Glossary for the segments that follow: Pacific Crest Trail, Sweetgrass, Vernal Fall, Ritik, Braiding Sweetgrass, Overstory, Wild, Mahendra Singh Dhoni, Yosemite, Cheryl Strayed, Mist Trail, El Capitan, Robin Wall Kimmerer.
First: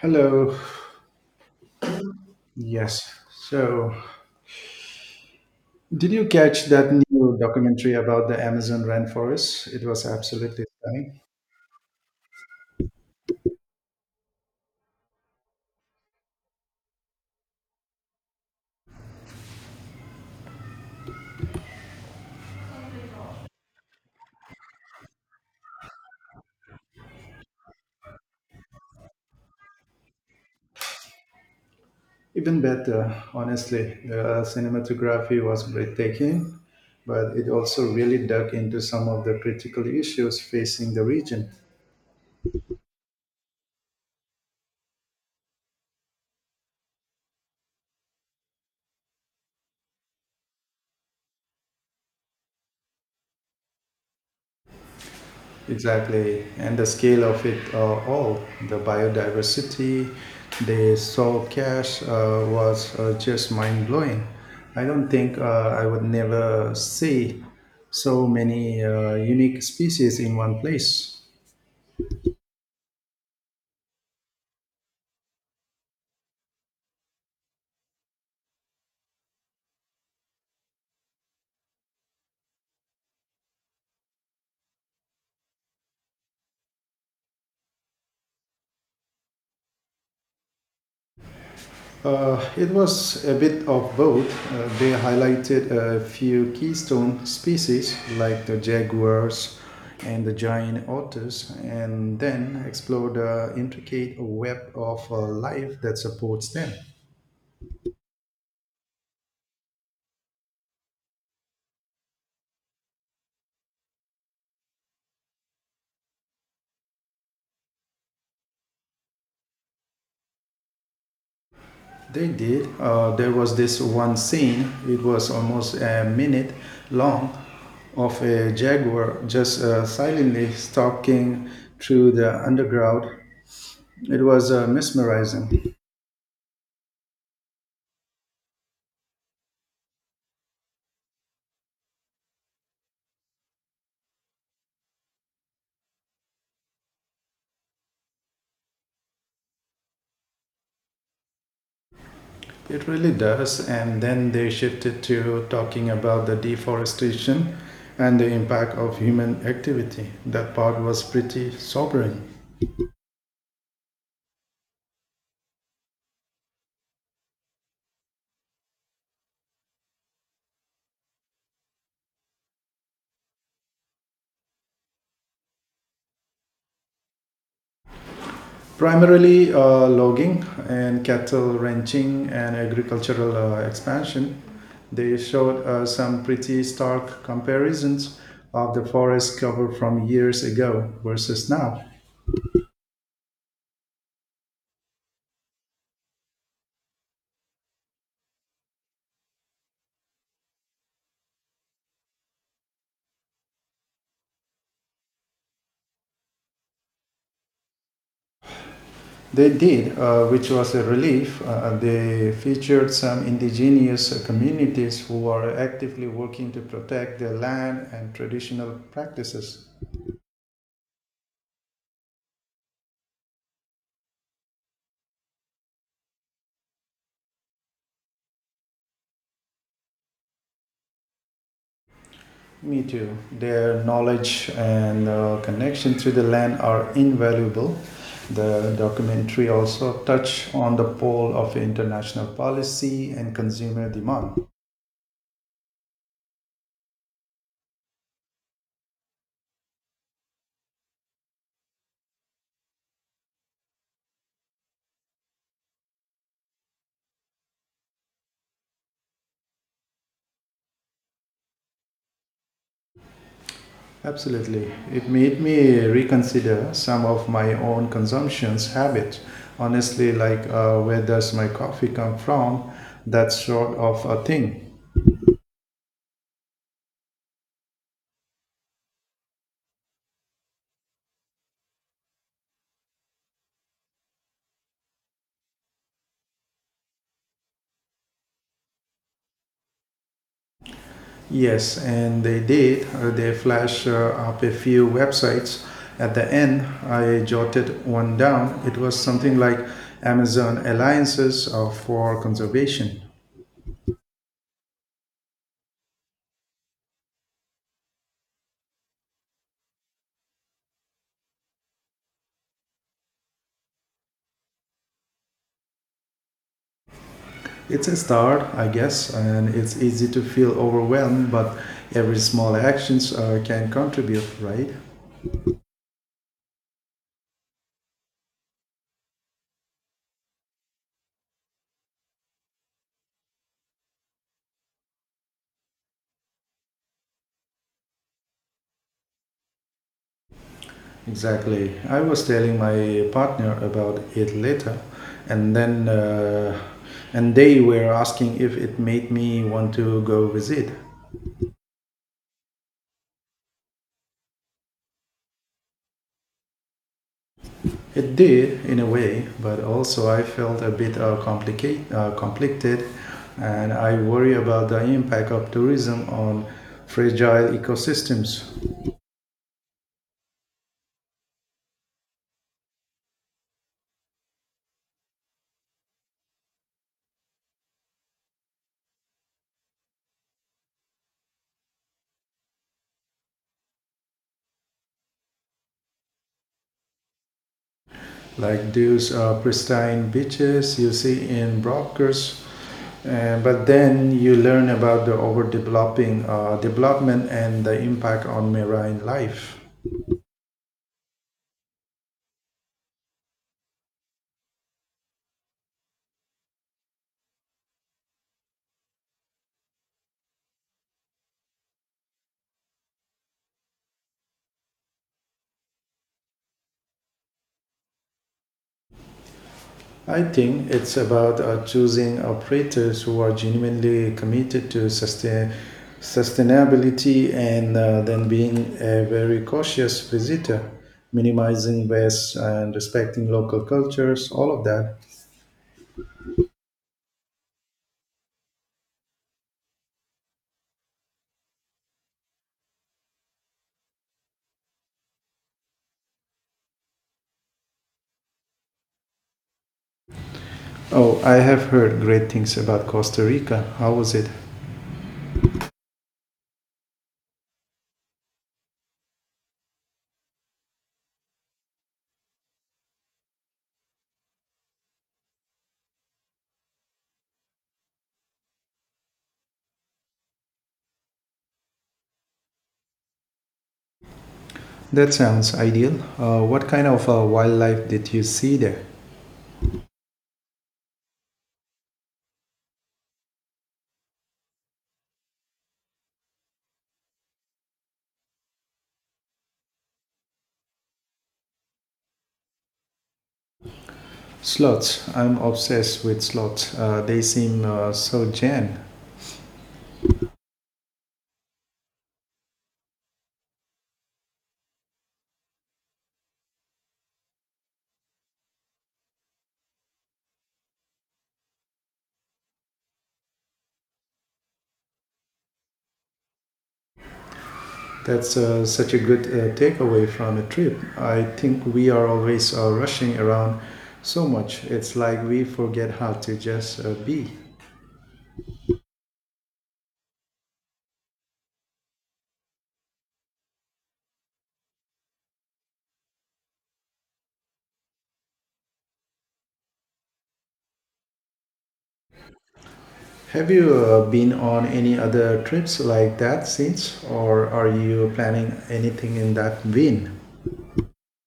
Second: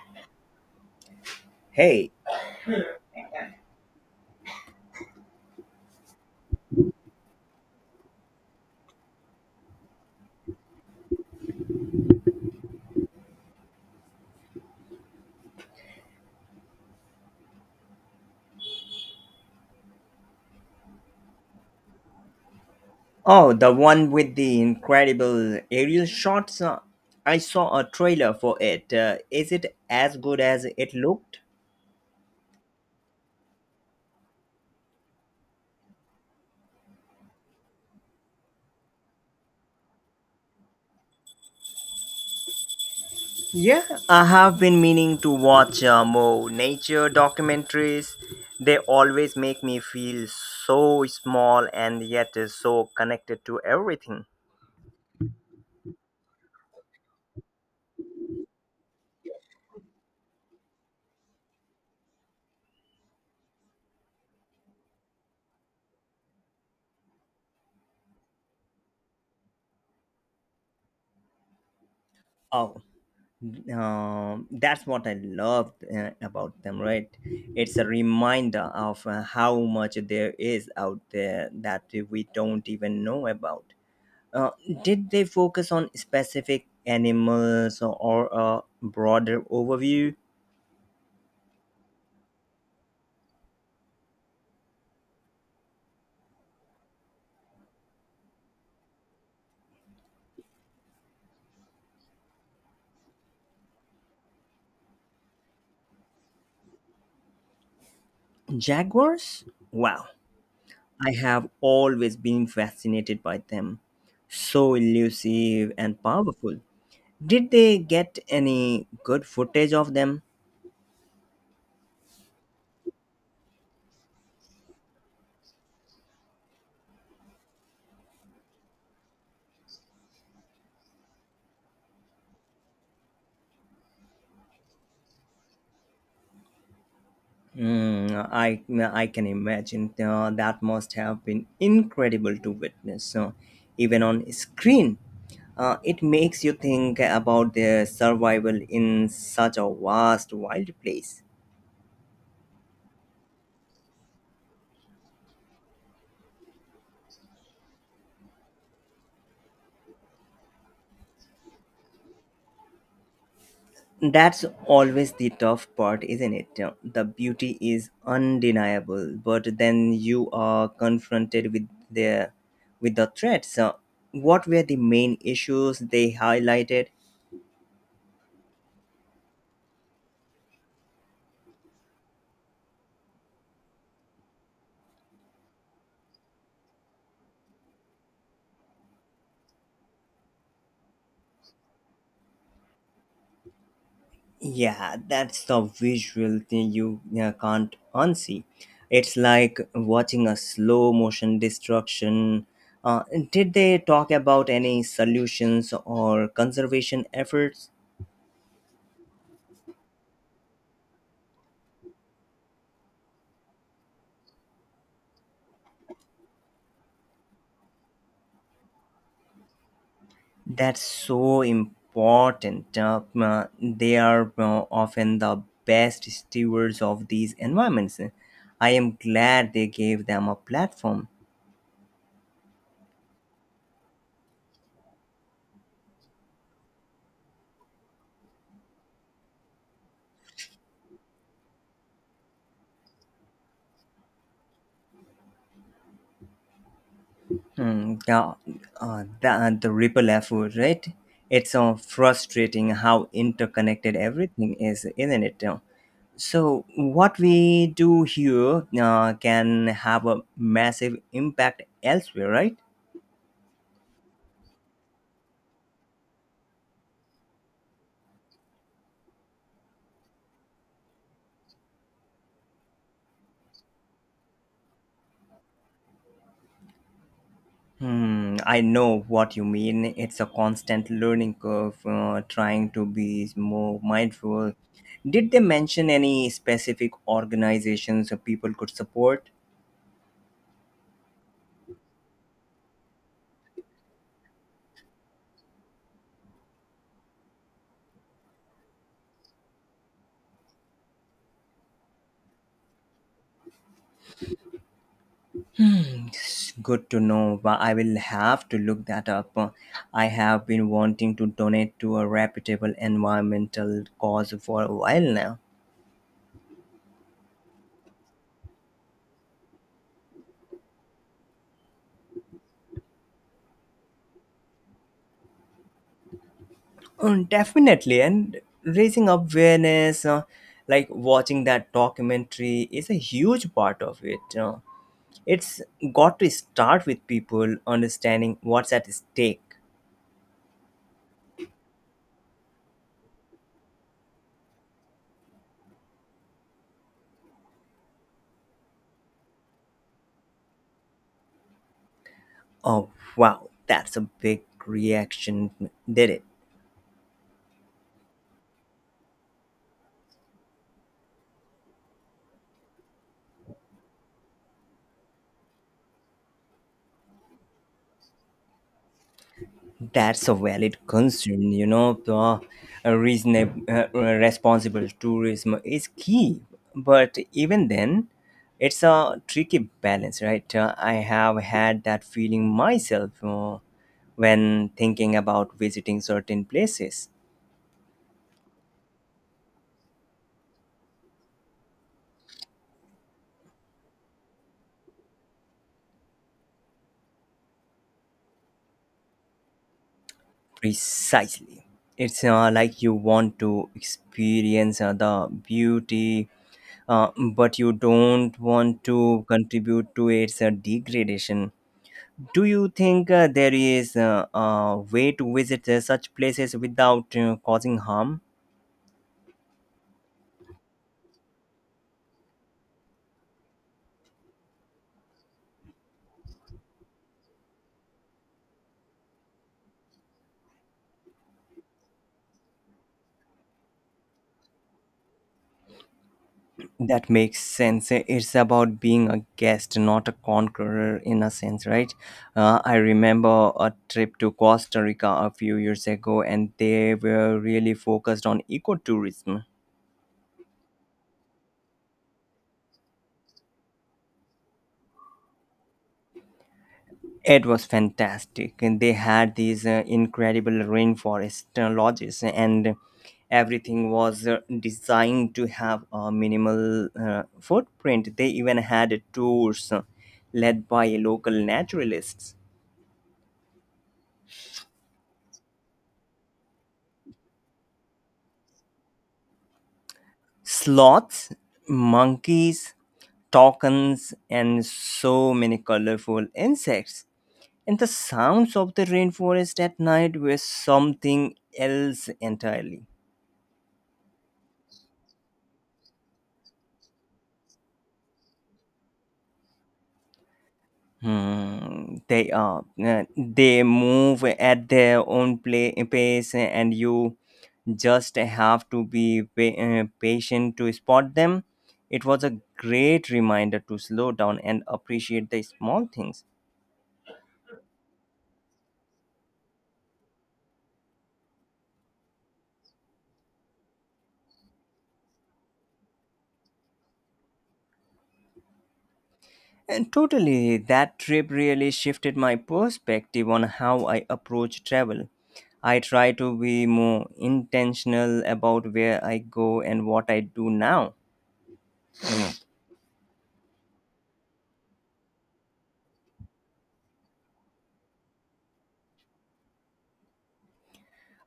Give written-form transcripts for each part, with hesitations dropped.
Hello. Hey. Yes. So, did you catch that new documentary about the Amazon rainforest? It was absolutely stunning. Oh, the one with the incredible aerial shots. I saw a trailer for it. Is it as good as it looked? Even better, honestly. The cinematography was breathtaking, but it also really dug into some of the critical issues facing the region. Yeah, I have been meaning to watch more nature documentaries. They always make me feel so small, and yet so connected to everything. Exactly, and the scale of it all, the biodiversity they saw cash was just mind blowing. I don't think I would never see so many unique species in one place. Oh, that's what I loved about them, right? It's a reminder of how much there is out there that we don't even know about. Uh, did they focus on specific animals or a broader overview? It was a bit of both. They highlighted a few keystone species like the jaguars and the giant otters, and then explored the intricate web of life that supports them. Jaguars? Wow, I have always been fascinated by them. So elusive and powerful. Did they get any good footage of them? They did. There was this one scene, it was almost a minute long, of a jaguar just silently stalking through the underground. It was mesmerizing. Mm, I I can imagine that must have been incredible to witness. So, even on screen, it makes you think about their survival in such a vast, wild place. It really does. And then they shifted to talking about the deforestation and the impact of human activity. That part was pretty sobering. That's always the tough part, isn't it? The beauty is undeniable, but then you are confronted with the threats. What were the main issues they highlighted? Primarily logging and cattle ranching and agricultural expansion. They showed some pretty stark comparisons of the forest cover from years ago versus now. Yeah, that's the visual thing you can't unsee. It's like watching a slow motion destruction. Uh, did they talk about any solutions or conservation efforts? They did, which was a relief. They featured some indigenous communities who are actively working to protect their land and traditional practices. That's so important. They are often the best stewards of these environments. I am glad they gave them a platform. Me too. Their knowledge and connection to the land are invaluable. The documentary also touched on the pole of international policy and consumer demand. Mm, yeah, the ripple effect, right? It's frustrating how interconnected everything is, isn't it? So, what we do here can have a massive impact elsewhere, right? Absolutely. It made me reconsider some of my own consumptions habits. Honestly, like where does my coffee come from? That sort of a thing. Hmm, I know what you mean. It's a constant learning curve, trying to be more mindful. Did they mention any specific organizations or people could support? Yes, and they did. They flash up a few websites. At the end, I jotted one down. It was something like Amazon Alliances for Conservation. Hmm, it's good to know, but I will have to look that up. I have been wanting to donate to a reputable environmental cause for a while now. It's a start, I guess, and it's easy to feel overwhelmed, but every small actions can contribute, right? Definitely, and raising awareness, like watching that documentary, is a huge part of it. It's got to start with people understanding what's at stake. Exactly. I was telling my partner about it later, and then uh, and they were asking if it made me want to go visit. Oh, wow, that's a big reaction, did it? It did in a way, but also I felt a bit conflicted, and I worry about the impact of tourism on fragile ecosystems. That's a valid concern, you know. The reasonable, responsible tourism is key, but even then, it's a tricky balance, right? I have had that feeling myself when thinking about visiting certain places. Like those pristine beaches you see in Brockers. But then you learn about the overdeveloping development and the impact on marine life. Precisely, it's like you want to experience the beauty, uh, but you don't want to contribute to its degradation. Do you think there is a way to visit such places without causing harm? I think it's about choosing operators who are genuinely committed to sustainability and then being a very cautious visitor, minimizing waste and respecting local cultures, all of that. That makes sense. It's about being a guest, not a conqueror, in a sense, right? I remember a trip to Costa Rica a few years ago, and they were really focused on ecotourism. Oh, I have heard great things about Costa Rica. How was it? It was fantastic. And they had these incredible rainforest lodges, and everything was designed to have a minimal footprint. They even had tours led by local naturalists. That sounds ideal. What kind of wildlife did you see there? Sloths, monkeys, toucans, and so many colorful insects. And the sounds of the rainforest at night were something else entirely. Sloths. I'm obsessed with sloths. They seem so zen. Hmm, they are. They move at their own pace, and you just have to be patient to spot them. It was a great reminder to slow down and appreciate the small things. That's such a good takeaway from a trip. I think we are always rushing around so much. It's like we forget how to just be. And totally, that trip really shifted my perspective on how I approach travel. I try to be more intentional about where I go and what I do now. Have you been on any other trips like that since, or are you planning anything in that vein?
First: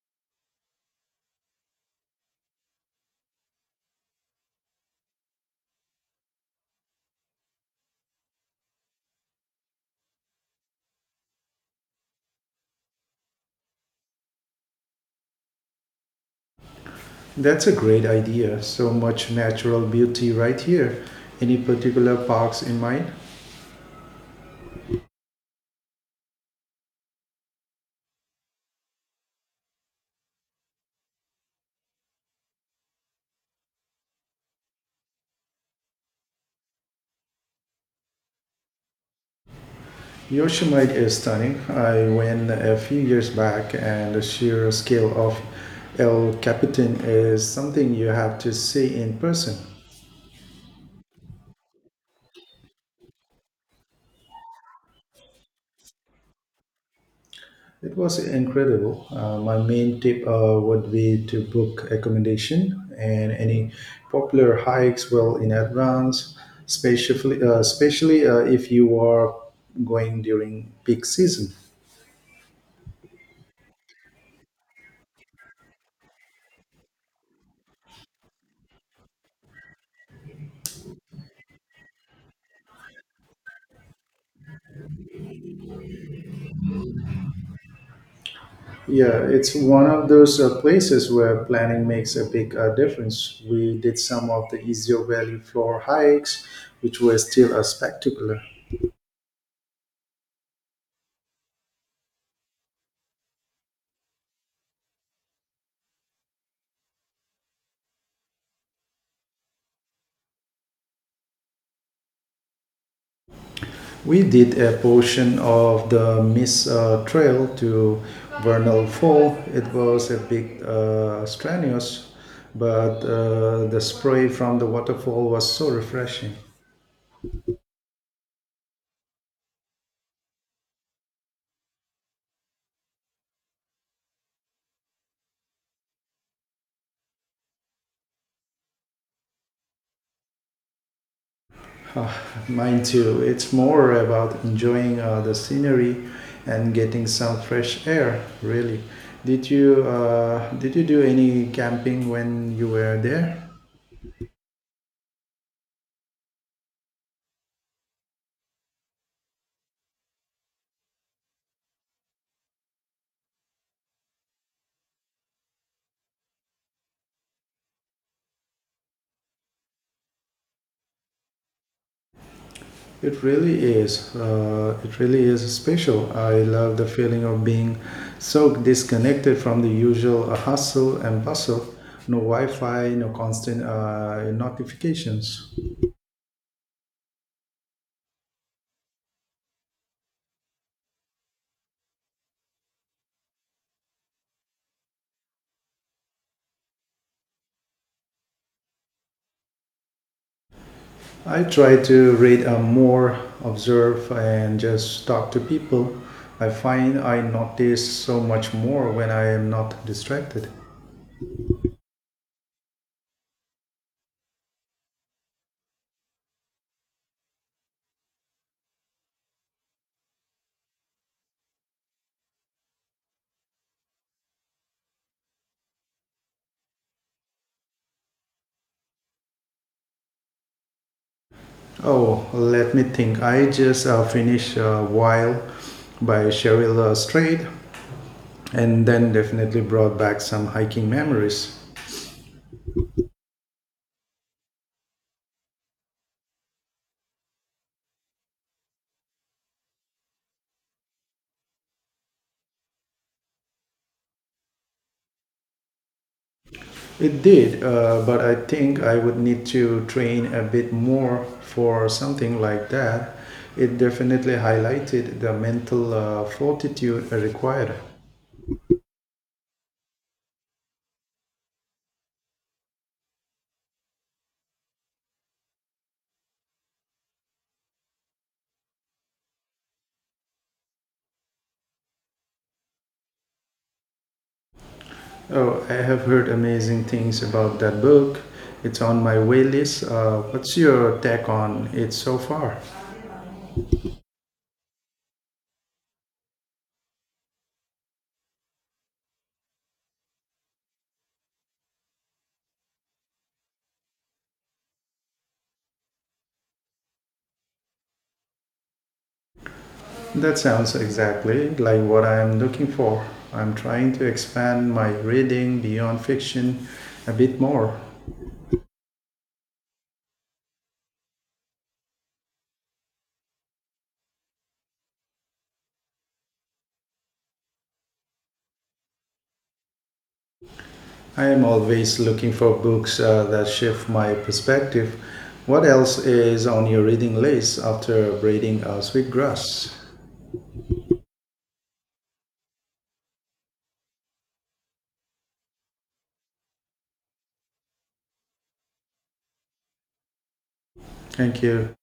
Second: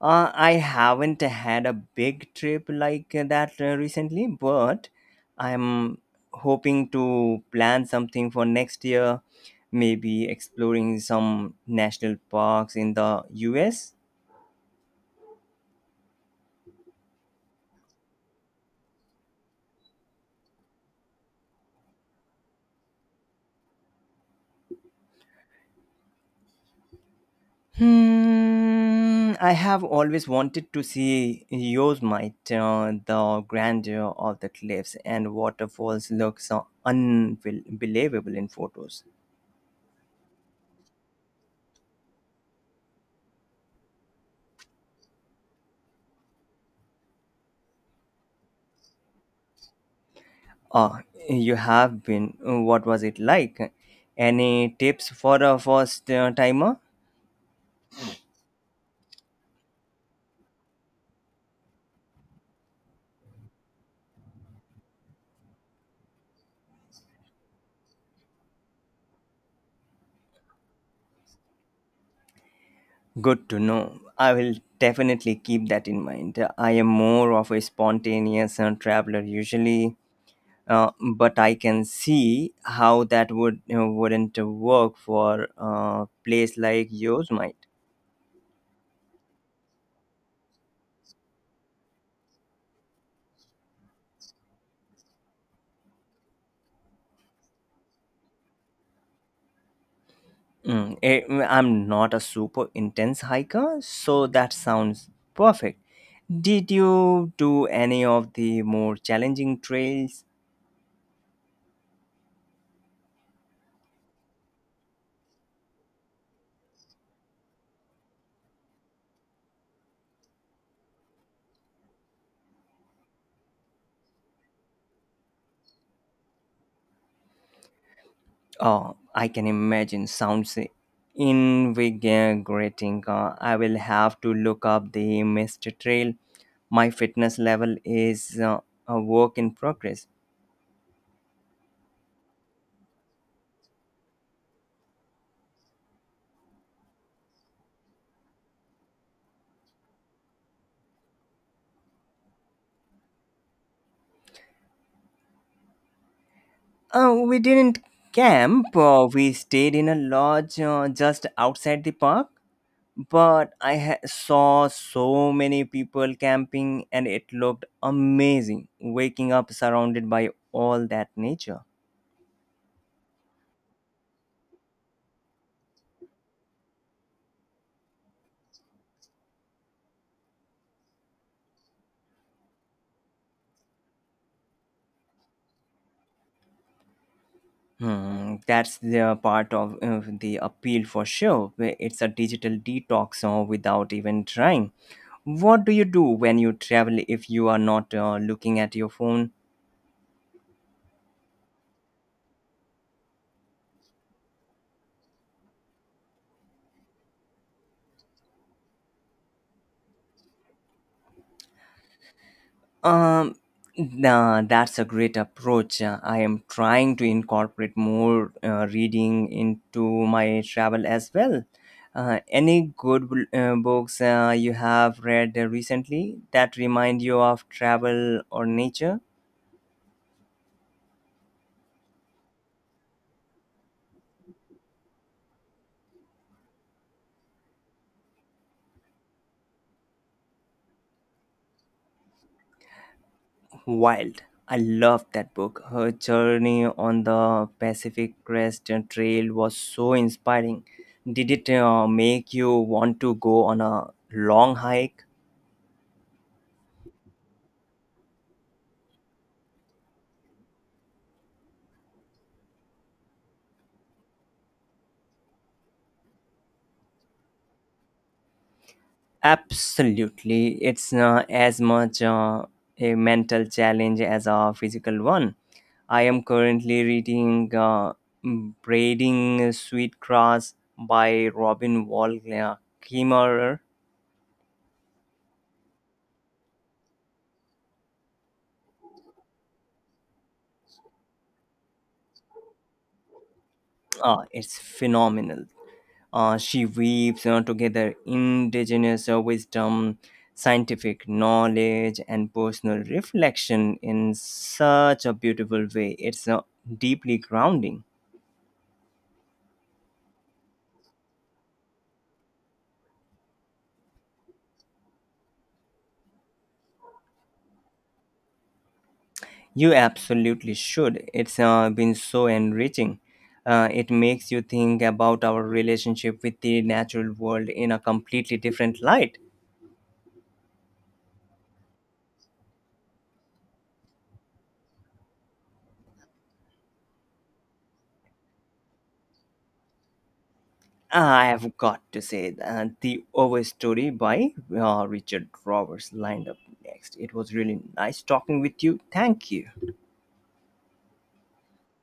I haven't had a big trip like that recently, but I'm hoping to plan something for next year, maybe exploring some national parks in the US. That's a great idea. So much natural beauty right here. Any particular parks in mind? Hmm, I have always wanted to see Yosemite. The grandeur of the cliffs and waterfalls looks so unbelievable in photos. Yosemite is stunning. I went a few years back, and the sheer scale of El Capitan is something you have to see in person. Ah, you have been. What was it like? Any tips for a first timer? It was incredible. My main tip would be to book accommodation and any popular hikes well in advance, especially if you are going during peak season. Good to know. I will definitely keep that in mind. I am more of a spontaneous traveler usually, but I can see how that would, you know, wouldn't work for a place like yours, Mike. Yeah, it's one of those places where planning makes a big difference. We did some of the easier valley floor hikes, which were still a spectacular. I'm not a super intense hiker, so that sounds perfect. Did you do any of the more challenging trails? We did a portion of the Miss Trail to Vernal Fall. It was a bit strenuous, but the spray from the waterfall was so refreshing. Oh, I can imagine, sounds invigorating. I will have to look up the mist trail. My fitness level is a work in progress. Uh, mine too. It's more about enjoying the scenery and getting some fresh air, really. Did you do any camping when you were there? We didn't camp, we stayed in a lodge just outside the park, but saw so many people camping, and it looked amazing waking up surrounded by all that nature. It really is. It really is special. I love the feeling of being so disconnected from the usual hustle and bustle. No Wi-Fi, no constant notifications. Hmm, that's the part of the appeal for sure. where It's a digital detox without even trying. What do you do when you travel if you are not looking at your phone? I try to read more, observe, and just talk to people. I find I notice so much more when I am not distracted. Um, nah, that's a great approach. I am trying to incorporate more reading into my travel as well. Any good books you have read recently that remind you of travel or nature? Oh, let me think. I just finished Wild by Cheryl Strait and then definitely brought back some hiking memories. Wild. I love that book. Her journey on the Pacific Crest Trail was so inspiring. Did it make you want to go on a long hike? It did, but I think I would need to train a bit more for something like that. It definitely highlighted the mental fortitude required. Absolutely, it's as much a mental challenge as a physical one. I am currently reading Braiding Sweetgrass" by Robin Wall Kimmerer. Oh, I have heard amazing things about that book. It's on my way list. What's your take on it so far? Ah, it's phenomenal. She weaves together indigenous wisdom, scientific knowledge, and personal reflection in such a beautiful way. It's deeply grounding. That sounds exactly like what I am looking for. I'm trying to expand my reading beyond fiction a bit more. You absolutely should. It's been so enriching. It makes you think about our relationship with the natural world in a completely different light. I am always looking for books that shift my perspective. What else is on your reading list after reading Sweetgrass? I have got to say that the Overstory by Richard Roberts lined up next. It was really nice talking with you. Thank you. Thank you.